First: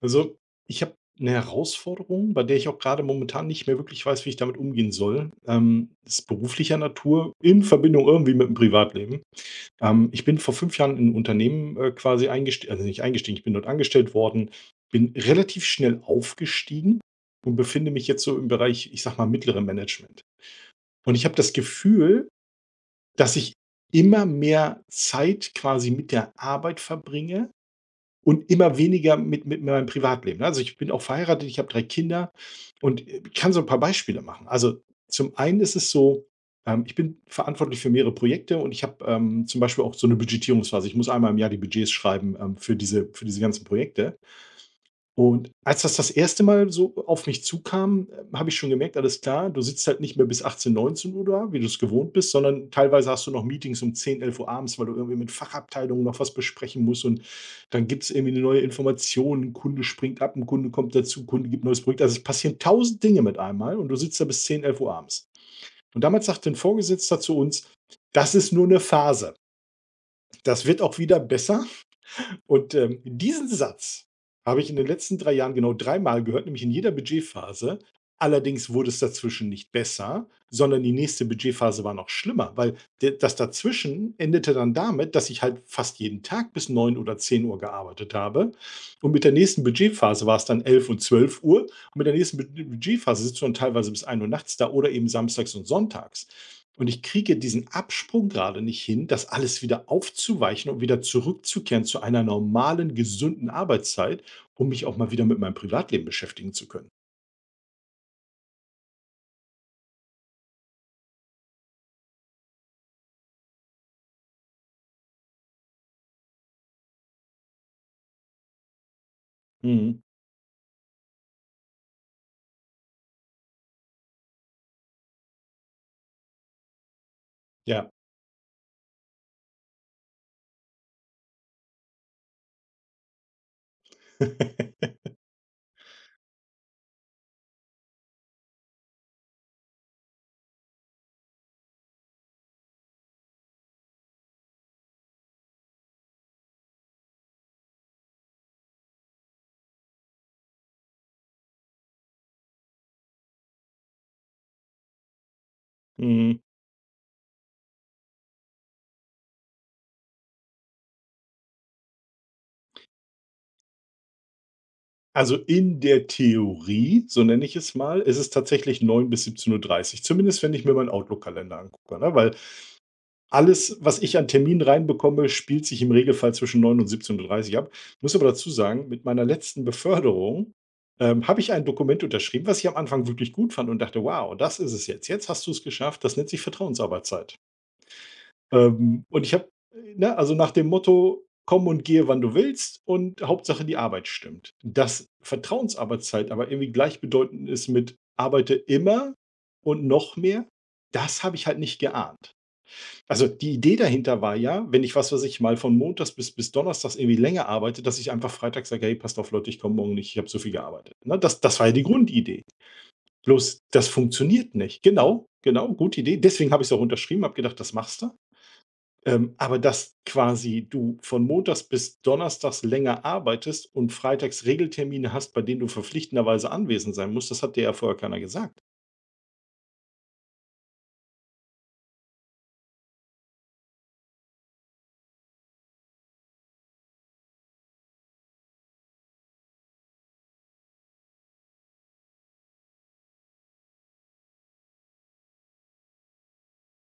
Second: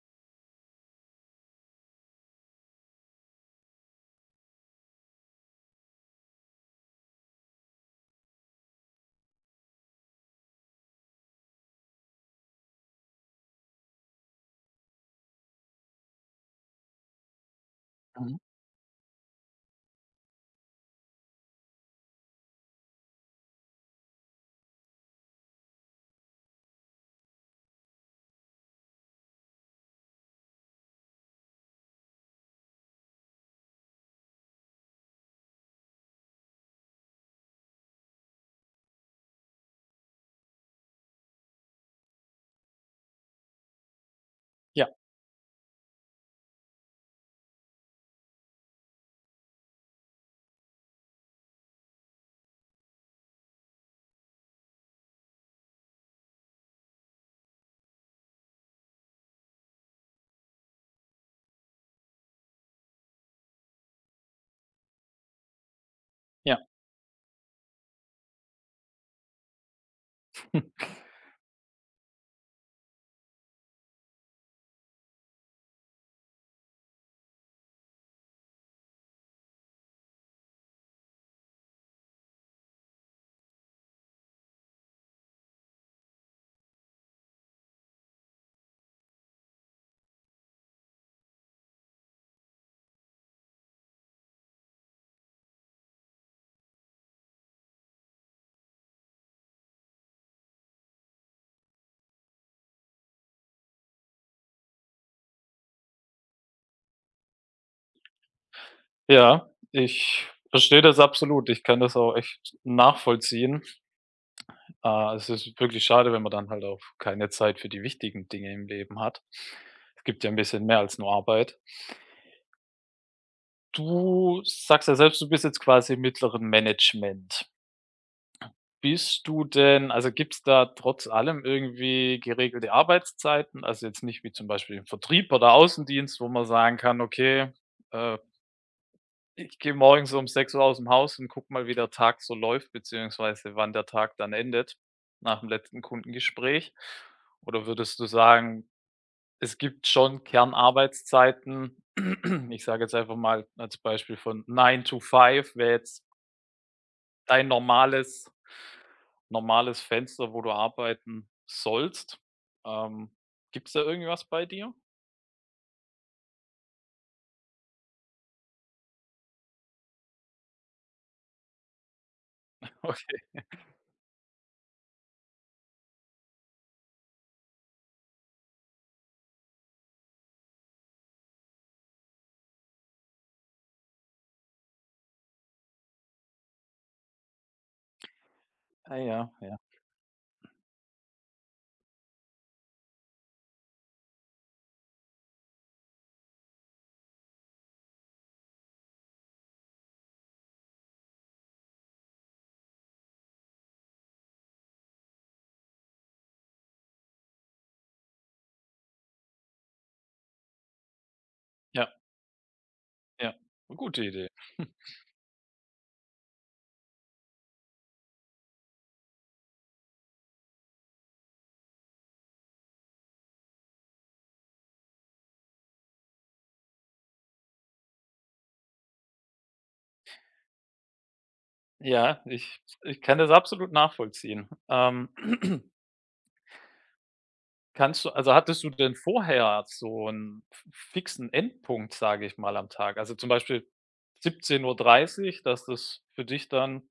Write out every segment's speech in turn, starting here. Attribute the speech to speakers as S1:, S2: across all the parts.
S1: Also, ich habe eine Herausforderung, bei der ich auch gerade momentan nicht mehr wirklich weiß, wie ich damit umgehen soll. Ist beruflicher Natur in Verbindung irgendwie mit dem Privatleben. Ich bin vor 5 Jahren in 'n Unternehmen, quasi eingest also nicht eingestiegen, ich bin dort angestellt worden, bin relativ schnell aufgestiegen und befinde mich jetzt
S2: Mhm.
S1: so im Bereich, ich sage mal, mittleren Management. Und ich habe das Gefühl, dass ich immer mehr Zeit quasi mit der Arbeit verbringe und immer weniger mit meinem Privatleben, ne? Also, ich bin auch verheiratet, ich habe 3 Kinder und, kann so ein paar Beispiele machen. Also, zum einen ist es so, ich bin verantwortlich für mehrere Projekte und ich habe, zum Beispiel auch so eine Budgetierungsphase. Ich muss einmal im Jahr die Budgets schreiben, für diese ganzen Projekte.
S2: Ja,
S1: Und als das erste Mal so auf mich zukam, habe ich schon gemerkt, alles klar, du sitzt halt nicht mehr bis 18, 19 da, wie du es gewohnt bist, sondern teilweise hast du noch Meetings um 10, 11 abends, weil du irgendwie mit Fachabteilungen noch was besprechen musst und dann gibt's irgendwie 'ne neue Information, ein Kunde springt ab, ein Kunde kommt dazu, 'n Kunde gibt 'n neues Projekt. Also, es passieren tausend Dinge mit einmal und du sitzt da bis 10, 11 abends. Und damals sagte ein
S2: ja,
S1: Vorgesetzter zu uns: „Das ist nur eine Phase. Das wird auch wieder besser.“ und diesen Satz habe ich in den letzten 3 Jahren genau dreimal gehört, nämlich in jeder Budgetphase. Allerdings wurde es dazwischen nicht besser, sondern die nächste Budgetphase war noch schlimmer, weil d das dazwischen endete dann damit, dass ich halt fast jeden Tag bis 9 oder 10 Uhr gearbeitet habe. Und mit der nächsten Budgetphase war es dann 11 und 12 Uhr. Und mit der nächsten Budgetphase sitzt du dann teilweise bis 1 Uhr nachts da oder eben samstags und sonntags. Und ich kriege diesen Absprung gerade nicht hin, das alles wieder aufzuweichen und wieder zurückzukehren zu einer normalen, gesunden Arbeitszeit, um mich auch mal wieder mit meinem Privatleben beschäftigen zu können.
S2: ja. Ich verstehe das absolut. Ich kann das auch echt nachvollziehen. Es ist wirklich schade, wenn man dann halt auch keine Zeit für die wichtigen Dinge im Leben hat.
S1: Mhm.
S2: Es gibt ja ein bisschen mehr als nur Arbeit. Du sagst ja selbst, du bist jetzt quasi im mittleren Management.
S1: Ja.
S2: Bist du denn also, Gibt es da trotz allem irgendwie geregelte Arbeitszeiten? Also, jetzt nicht wie zum Beispiel im Vertrieb oder Außendienst, wo man sagen kann: „Okay, äh, ich gehe morgens um sechs Uhr aus dem Haus und gucke mal, wie der Tag so läuft, beziehungsweise wann der Tag dann endet, nach dem letzten Kundengespräch. Oder würdest du sagen, es gibt schon Kernarbeitszeiten? Ich sage jetzt einfach mal als Beispiel von Nine to Five wäre jetzt
S1: Mhm.
S2: dein normales Fenster, wo du arbeiten sollst. Ähm, Gibt es da irgendwas bei dir?
S1: Also in der Theorie, so nenne ich es mal, ist es tatsächlich 9 bis siebzehn Uhr dreißig. Zumindest wenn ich mir meinen Outlook-Kalender angucke, ne? Weil
S2: Okay.
S1: alles, was ich an Terminen reinbekomme, spielt sich im Regelfall zwischen 9 und 17:30 Uhr ab. Muss aber dazu sagen, mit meiner letzten Beförderung, habe ich ein Dokument unterschrieben, was ich am Anfang wirklich gut fand und dachte: „Wow, das ist es jetzt. Jetzt hast du es geschafft.“ Das nennt sich Vertrauensarbeitszeit.
S2: Ah
S1: Und
S2: ja,
S1: ich habe,
S2: ja.
S1: ne, also nach dem Motto: „Komm und gehe, wann du willst und Hauptsache die Arbeit stimmt.“ Dass Vertrauensarbeitszeit aber irgendwie gleichbedeutend ist mit arbeite immer und noch mehr, das habe ich halt nicht geahnt. Also, die Idee dahinter war ja, wenn ich, was ich, mal von montags bis donnerstags irgendwie länger arbeite, dass ich einfach freitags sage: „Hey, passt auf Leute, ich komme morgen nicht, ich habe so viel gearbeitet.“ Ne, das war ja die
S2: Ja,
S1: Grundidee.
S2: ja.
S1: Bloß das
S2: Gute Idee.
S1: funktioniert nicht. Genau, genau, gute Idee. Deswegen habe ich es auch unterschrieben, habe gedacht, das machst du. Aber dass quasi du von montags bis donnerstags länger arbeitest und freitags Regeltermine hast, bei denen du verpflichtenderweise anwesend sein musst, das hat dir ja vorher keiner gesagt.
S2: Ja, ich kann das absolut nachvollziehen. Hattest du denn vorher so einen f fixen Endpunkt, sage ich mal, am Tag? Also, zum Beispiel siebzehn Uhr dreißig, dass das für dich dann,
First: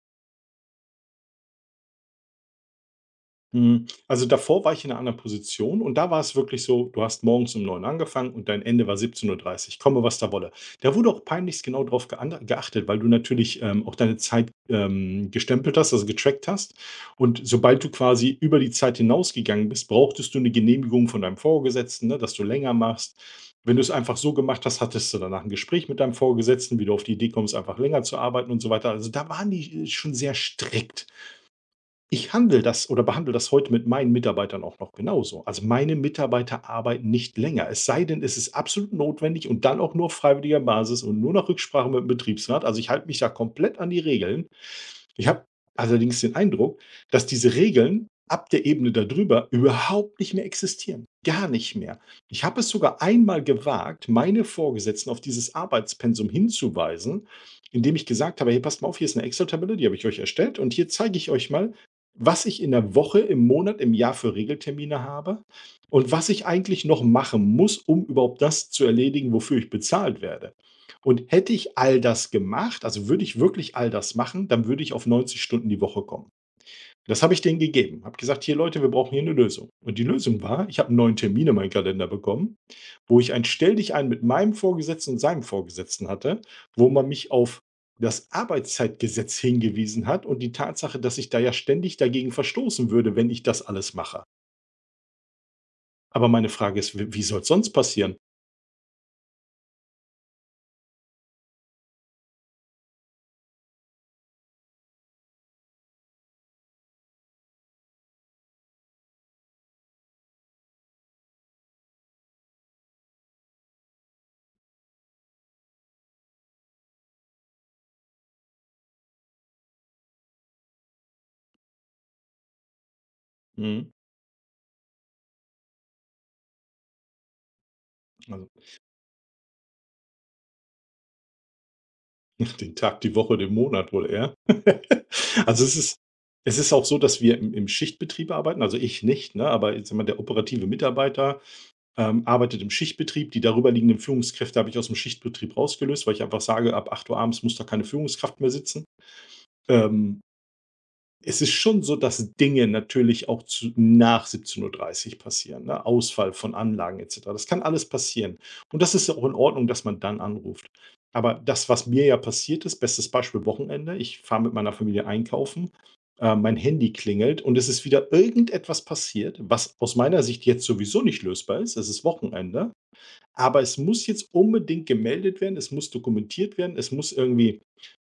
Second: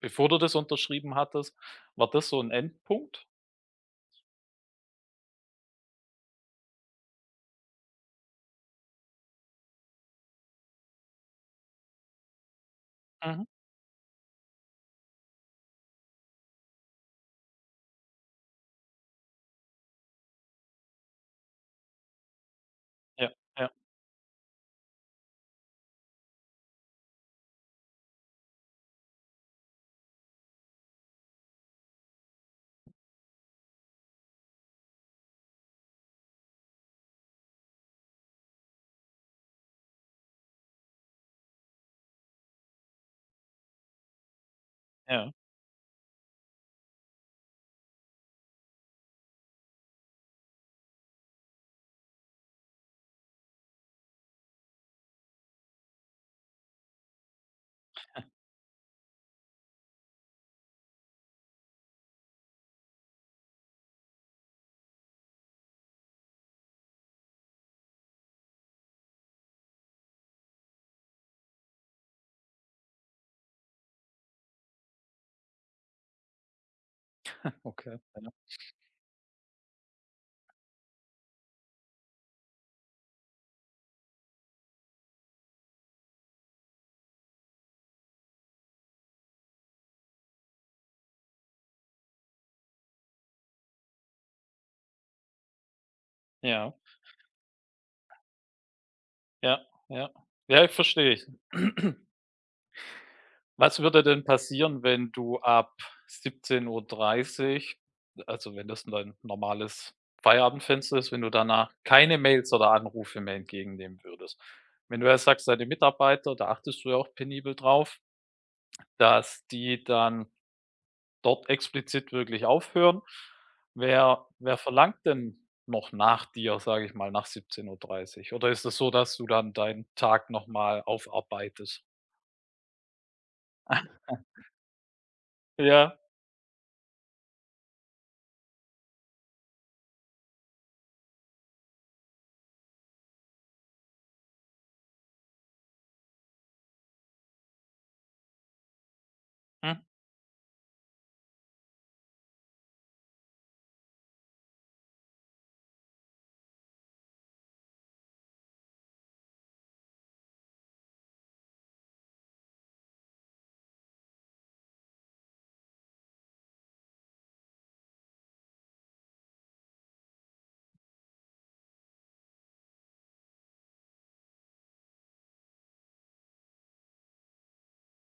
S2: bevor du das unterschrieben hattest, war das so ein Endpunkt?
S1: Also davor war ich in einer anderen Position und da war es wirklich so, du hast morgens um 9 angefangen und dein Ende war 17:30, komme was da wolle. Da wurde auch peinlichst genau drauf geander geachtet, weil du
S2: Mhm.
S1: natürlich, auch deine Zeit, gestempelt hast, also getrackt hast. Und sobald du quasi über die Zeit hinausgegangen bist, brauchtest du eine Genehmigung von deinem Vorgesetzten, ne, dass du länger machst.
S2: Ja, ja,
S1: Wenn du es einfach so gemacht hast, hattest du danach ein Gespräch mit deinem Vorgesetzten, wie du auf die Idee kommst, einfach länger zu arbeiten und so weiter. Also, da waren die, schon sehr strikt. Ich handle das oder behandle das heute mit meinen Mitarbeitern auch noch genauso. Also meine Mitarbeiter arbeiten nicht länger. Es sei denn, es ist absolut notwendig und dann auch nur auf freiwilliger Basis und nur nach Rücksprache mit dem Betriebsrat. Also ich halte mich da komplett an die Regeln. Ich
S2: ja.
S1: habe allerdings den Eindruck, dass diese Regeln ab der Ebene darüber überhaupt nicht mehr existieren. Gar nicht mehr. Ich habe es sogar einmal gewagt, meine Vorgesetzten auf dieses Arbeitspensum hinzuweisen, indem ich gesagt habe, hey, passt mal auf, hier ist eine Excel-Tabelle, die habe ich euch erstellt und hier zeige ich euch mal, was ich in der Woche, im Monat, im Jahr für Regeltermine habe und was ich eigentlich noch machen muss, um überhaupt das zu erledigen, wofür ich bezahlt werde. Und hätte ich all das gemacht, also würde ich wirklich all das machen, dann würde ich auf 90 Stunden die Woche kommen. Das habe ich denen
S2: Okay,
S1: gegeben. Habe
S2: ja.
S1: gesagt, hier Leute, wir brauchen hier eine Lösung. Und die Lösung war, ich habe einen neuen Termin in meinen Kalender bekommen, wo ich ein Stell dich ein mit meinem Vorgesetzten und seinem Vorgesetzten hatte, wo man mich auf das Arbeitszeitgesetz hingewiesen hat und die Tatsache, dass ich da ja ständig dagegen verstoßen würde, wenn ich das alles mache. Aber meine
S2: Ja,
S1: Frage ist, wie soll es sonst passieren?
S2: ja, ja. Ja, verstehe ich. Was würde denn passieren, wenn du ab 17:30, also, wenn das dein normales Feierabendfenster ist, wenn du danach keine Mails oder Anrufe mehr entgegennehmen würdest? Wenn du ja sagst, deine Mitarbeiter, da achtest du ja auch penibel drauf, dass die dann dort explizit wirklich aufhören.
S1: Mhm.
S2: Wer verlangt denn noch nach dir, sage ich mal, nach 17:30?
S1: Also,
S2: Oder ist es so, dass du dann deinen Tag noch mal aufarbeitest?
S1: den Tag, die Woche, den Monat wohl eher. Also, es ist
S2: Ja,
S1: es ist auch so, dass wir im Schichtbetrieb arbeiten, also ich nicht, ne, aber jetzt sage mal, der operative Mitarbeiter, arbeitet im Schichtbetrieb. Die darüber liegenden Führungskräfte habe ich aus dem Schichtbetrieb rausgelöst, weil ich einfach sage, ab 8 Uhr abends muss da keine Führungskraft mehr sitzen.
S2: mhm,
S1: Ähm es ist schon so, dass Dinge natürlich auch zu nach 17:30 Uhr passieren, ne? Ausfall von Anlagen et cetera. Das kann alles passieren. Und das ist ja auch in Ordnung, dass man dann anruft. Aber das, was mir ja passiert ist, bestes Beispiel Wochenende, ich fahre mit meiner Familie einkaufen, mein Handy klingelt und es ist wieder irgendetwas passiert, was aus meiner Sicht jetzt sowieso nicht lösbar ist. Es ist Wochenende, aber es muss jetzt unbedingt gemeldet werden, es muss dokumentiert werden, es muss irgendwie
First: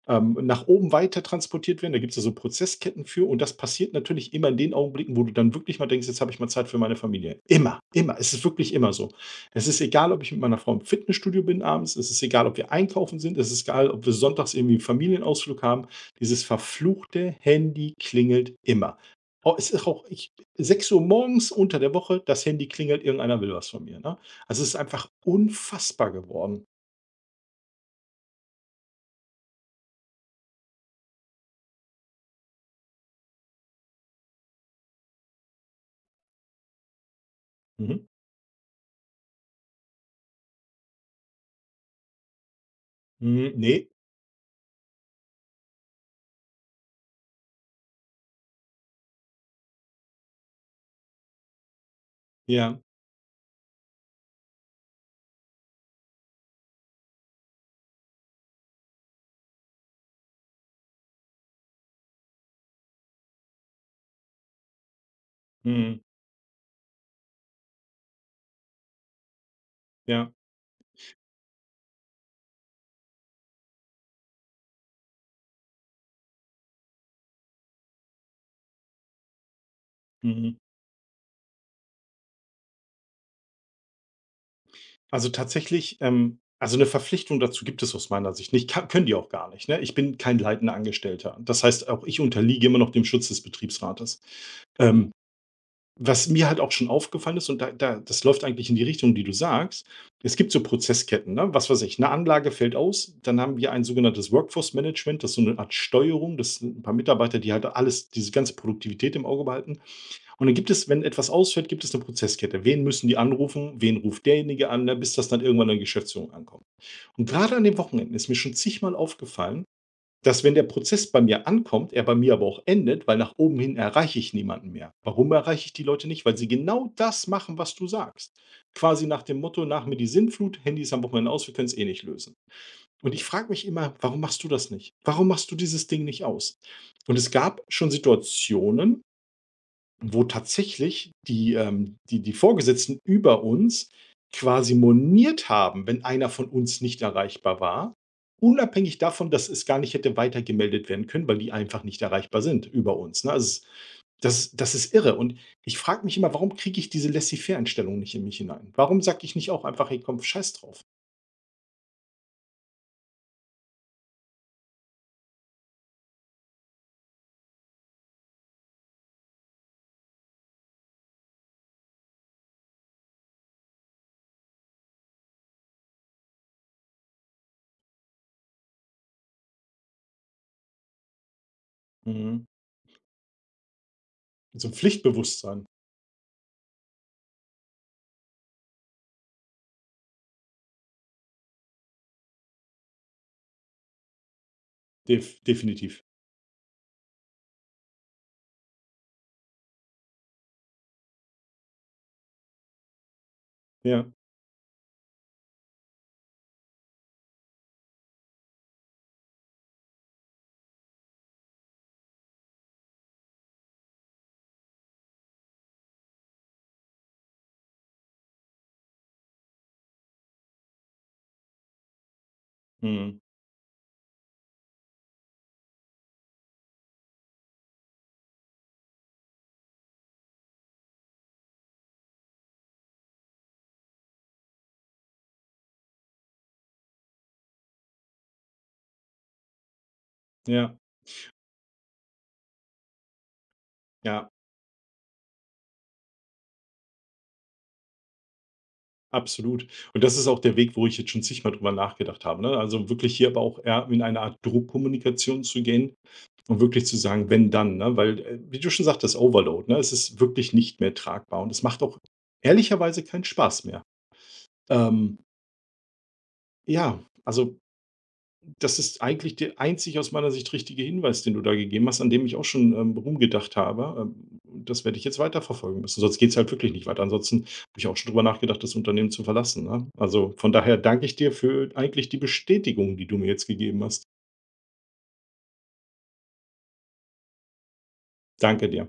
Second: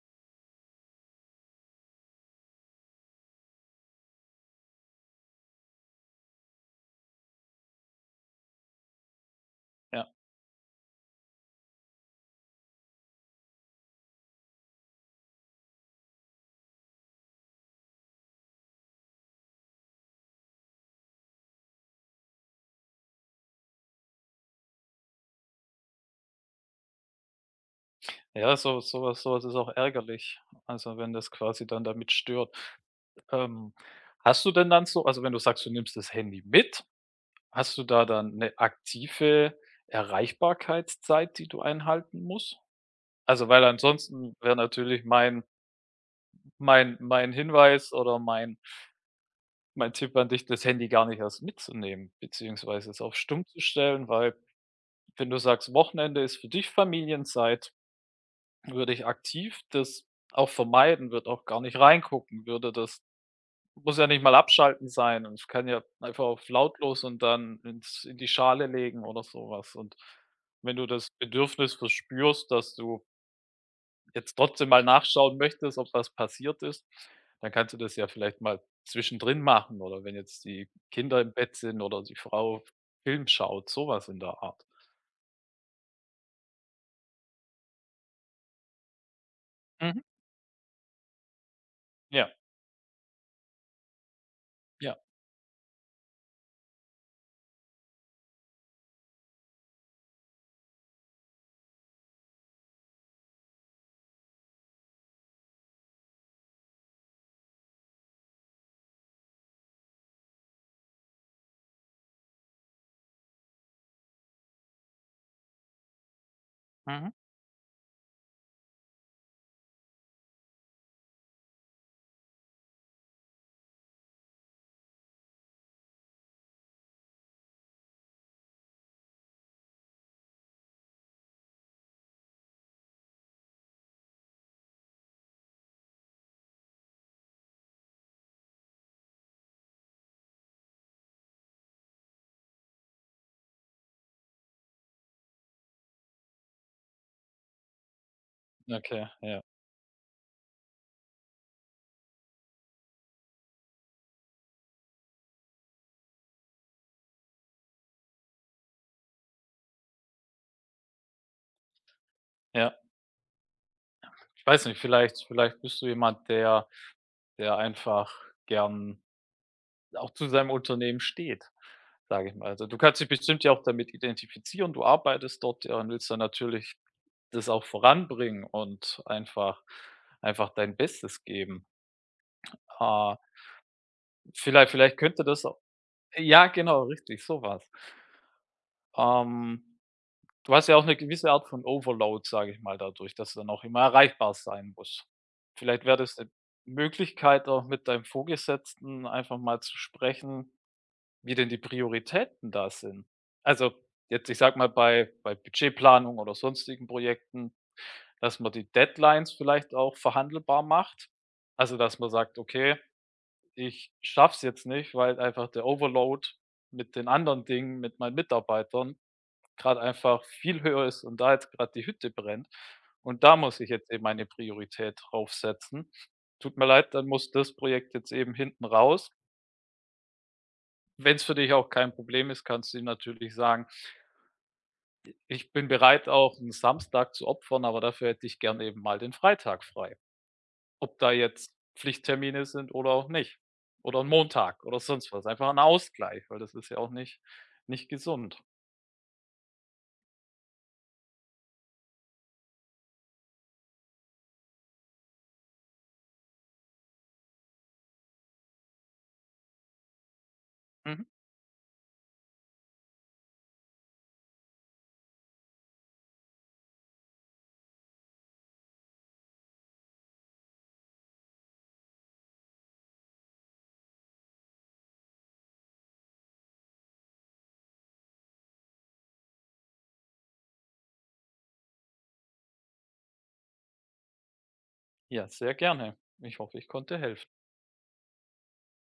S1: nach oben weiter transportiert werden. Da gibt's ja so Prozessketten für und das passiert natürlich immer in den Augenblicken, wo du dann wirklich mal denkst: „Jetzt habe ich mal Zeit für meine Familie.“ Immer, immer. Es ist wirklich immer so. Es ist
S2: ja.
S1: egal, ob ich mit meiner Frau im Fitnessstudio bin abends, es ist egal, ob wir einkaufen sind, es ist egal, ob wir sonntags irgendwie 'n Familienausflug haben. Dieses verfluchte Handy klingelt immer. Oh, es ist auch ich 6 Uhr morgens unter der Woche, das Handy klingelt, irgendeiner will was von mir, ne? Also, es ist einfach unfassbar geworden.
S2: Ja, so was ist auch ärgerlich, also, wenn das quasi dann damit stört. Ähm, hast du denn dann so also, wenn du sagst, du nimmst das Handy mit, hast du da
S1: Mhm.
S2: dann eine aktive Erreichbarkeitszeit, die du einhalten musst? Also,
S1: Mhm.
S2: weil
S1: Ne.
S2: ansonsten wäre natürlich mein Hinweis oder mein Tipp an dich, das Handy gar nicht erst mitzunehmen
S1: Ja.
S2: beziehungsweise es auf stumm zu stellen, weil, wenn du sagst, Wochenende ist für dich Familienzeit, würde ich aktiv das auch vermeiden, würde auch gar nicht reingucken, würde das muss ja nicht mal abschalten sein und ich kann ja
S1: Mhm.
S2: einfach auf lautlos und dann ins in die Schale legen oder sowas. Und
S1: Ja.
S2: wenn du das Bedürfnis verspürst, dass du jetzt trotzdem mal nachschauen möchtest, ob was passiert ist, dann kannst du das ja vielleicht mal zwischendrin machen oder wenn jetzt
S1: Mhm.
S2: die Kinder im Bett sind oder die Frau Film schaut, so in der Art.
S1: Also tatsächlich, also eine Verpflichtung dazu gibt es aus meiner Sicht nicht. Ka können die auch gar nicht, ne? Ich
S2: Mhm.
S1: bin kein leitender Angestellter. Das heißt, auch ich
S2: Ja,
S1: unterliege immer noch dem Schutz des Betriebsrates.
S2: ja.
S1: Ähm, was mir halt auch schon aufgefallen ist und da das läuft eigentlich in die Richtung, die du sagst. Es gibt so Prozessketten, ne? Was weiß ich, eine Anlage fällt aus, dann haben wir ein sogenanntes Workforce Management, das ist so eine Art Steuerung, das sind 'n paar Mitarbeiter, die halt alles diese ganze Produktivität im Auge behalten. Und dann gibt es, wenn etwas ausfällt, gibt es eine Prozesskette. Wen müssen die anrufen? Wen ruft derjenige an, ne, bis das dann irgendwann in der Geschäftsführung ankommt.
S2: Mhm.
S1: Und gerade an den Wochenenden ist mir schon zigmal aufgefallen, dass, wenn der Prozess bei mir ankommt, er bei mir aber auch endet, weil nach oben hin erreiche ich niemanden mehr. Warum erreiche ich die Leute nicht? Weil sie genau das machen, was du sagst. Quasi nach dem Motto: „Nach mir die Sinnflut, Handy ist am Wochenende aus, wir können es eh nicht lösen.“ Und ich frage mich immer: „Warum machst du das nicht? Warum machst du dieses Ding nicht aus?“ Und es gab schon Situationen, wo tatsächlich die Vorgesetzten über uns quasi moniert haben, wenn einer von uns nicht erreichbar war, unabhängig
S2: Okay,
S1: davon,
S2: ja,
S1: dass es gar nicht hätte weitergemeldet werden können, weil die einfach nicht erreichbar sind über uns, ne? Also, das ist irre und ich frage mich immer, warum kriege ich diese Laissez-faire-Einstellung nicht in mich hinein? Warum sage ich nicht auch einfach: „Hey, komm, scheiß drauf.“
S2: ja. Ich weiß nicht, vielleicht bist du jemand, der der einfach gern auch zu seinem Unternehmen steht, sage ich mal. Also, du kannst dich bestimmt ja auch damit identifizieren. Du arbeitest dort ja und willst dann natürlich das auch voranbringen und einfach dein Bestes geben.
S1: Mhm.
S2: Ah,
S1: So
S2: vielleicht
S1: 'n
S2: vielleicht könnte das au,
S1: Pflichtbewusstsein,
S2: ja, genau, richtig, sowas. Ähm, du hast ja auch eine gewisse Art von Overload, sage ich mal, dadurch, dass du dann auch immer erreichbar sein musst.
S1: def
S2: Vielleicht wäre
S1: definitiv.
S2: das eine Möglichkeit, auch mit deinem Vorgesetzten einfach mal zu sprechen, wie denn die Prioritäten da sind. Also,
S1: Ja.
S2: jetzt, ich sage mal, bei Budgetplanung oder sonstigen Projekten, dass man die Deadlines vielleicht auch verhandelbar macht. Also, dass man sagt: „Okay, ich schaff's jetzt nicht, weil einfach der Overload mit den anderen Dingen, mit meinen Mitarbeitern, gerade einfach viel höher ist und da jetzt gerade die Hütte brennt.
S1: Mhm.
S2: Und da muss ich jetzt eben meine Priorität draufsetzen. Tut mir leid, dann muss das Projekt jetzt eben hinten raus. Wenn es für dich auch kein Problem ist, kannst du ihm natürlich sagen: „Ich bin bereit, auch einen Samstag zu opfern, aber dafür hätte ich gern eben mal den Freitag frei.“
S1: Ja,
S2: Ob da jetzt Pflichttermine sind oder auch nicht oder 'n
S1: ja.
S2: Montag oder sonst was. Einfach ein Ausgleich, weil das ist ja auch nicht gesund.
S1: Absolut. Und das ist auch der Weg, wo ich jetzt schon zigmal drüber nachgedacht habe, ne? Also, wirklich hier aber auch eher in eine Art Druckkommunikation zu gehen und wirklich zu sagen: „Wenn, dann“, ne? Weil, wie du schon sagtest, Overload, ne? Es ist wirklich nicht mehr
S2: Mhm.
S1: tragbar und es macht auch ehrlicherweise keinen Spaß mehr. Ähm, ja, also das ist eigentlich der einzig aus meiner Sicht richtige Hinweis, den du da gegeben hast, an dem ich auch schon, rumgedacht habe. Das werde ich jetzt weiterverfolgen müssen, sonst geht es halt wirklich nicht weiter. Ansonsten habe ich auch schon drüber nachgedacht, das Unternehmen zu verlassen, ne? Also, von daher danke ich dir für eigentlich die Bestätigung, die du mir jetzt gegeben hast.
S2: Ja, sehr gerne. Ich hoffe, ich konnte helfen.
S1: Danke dir.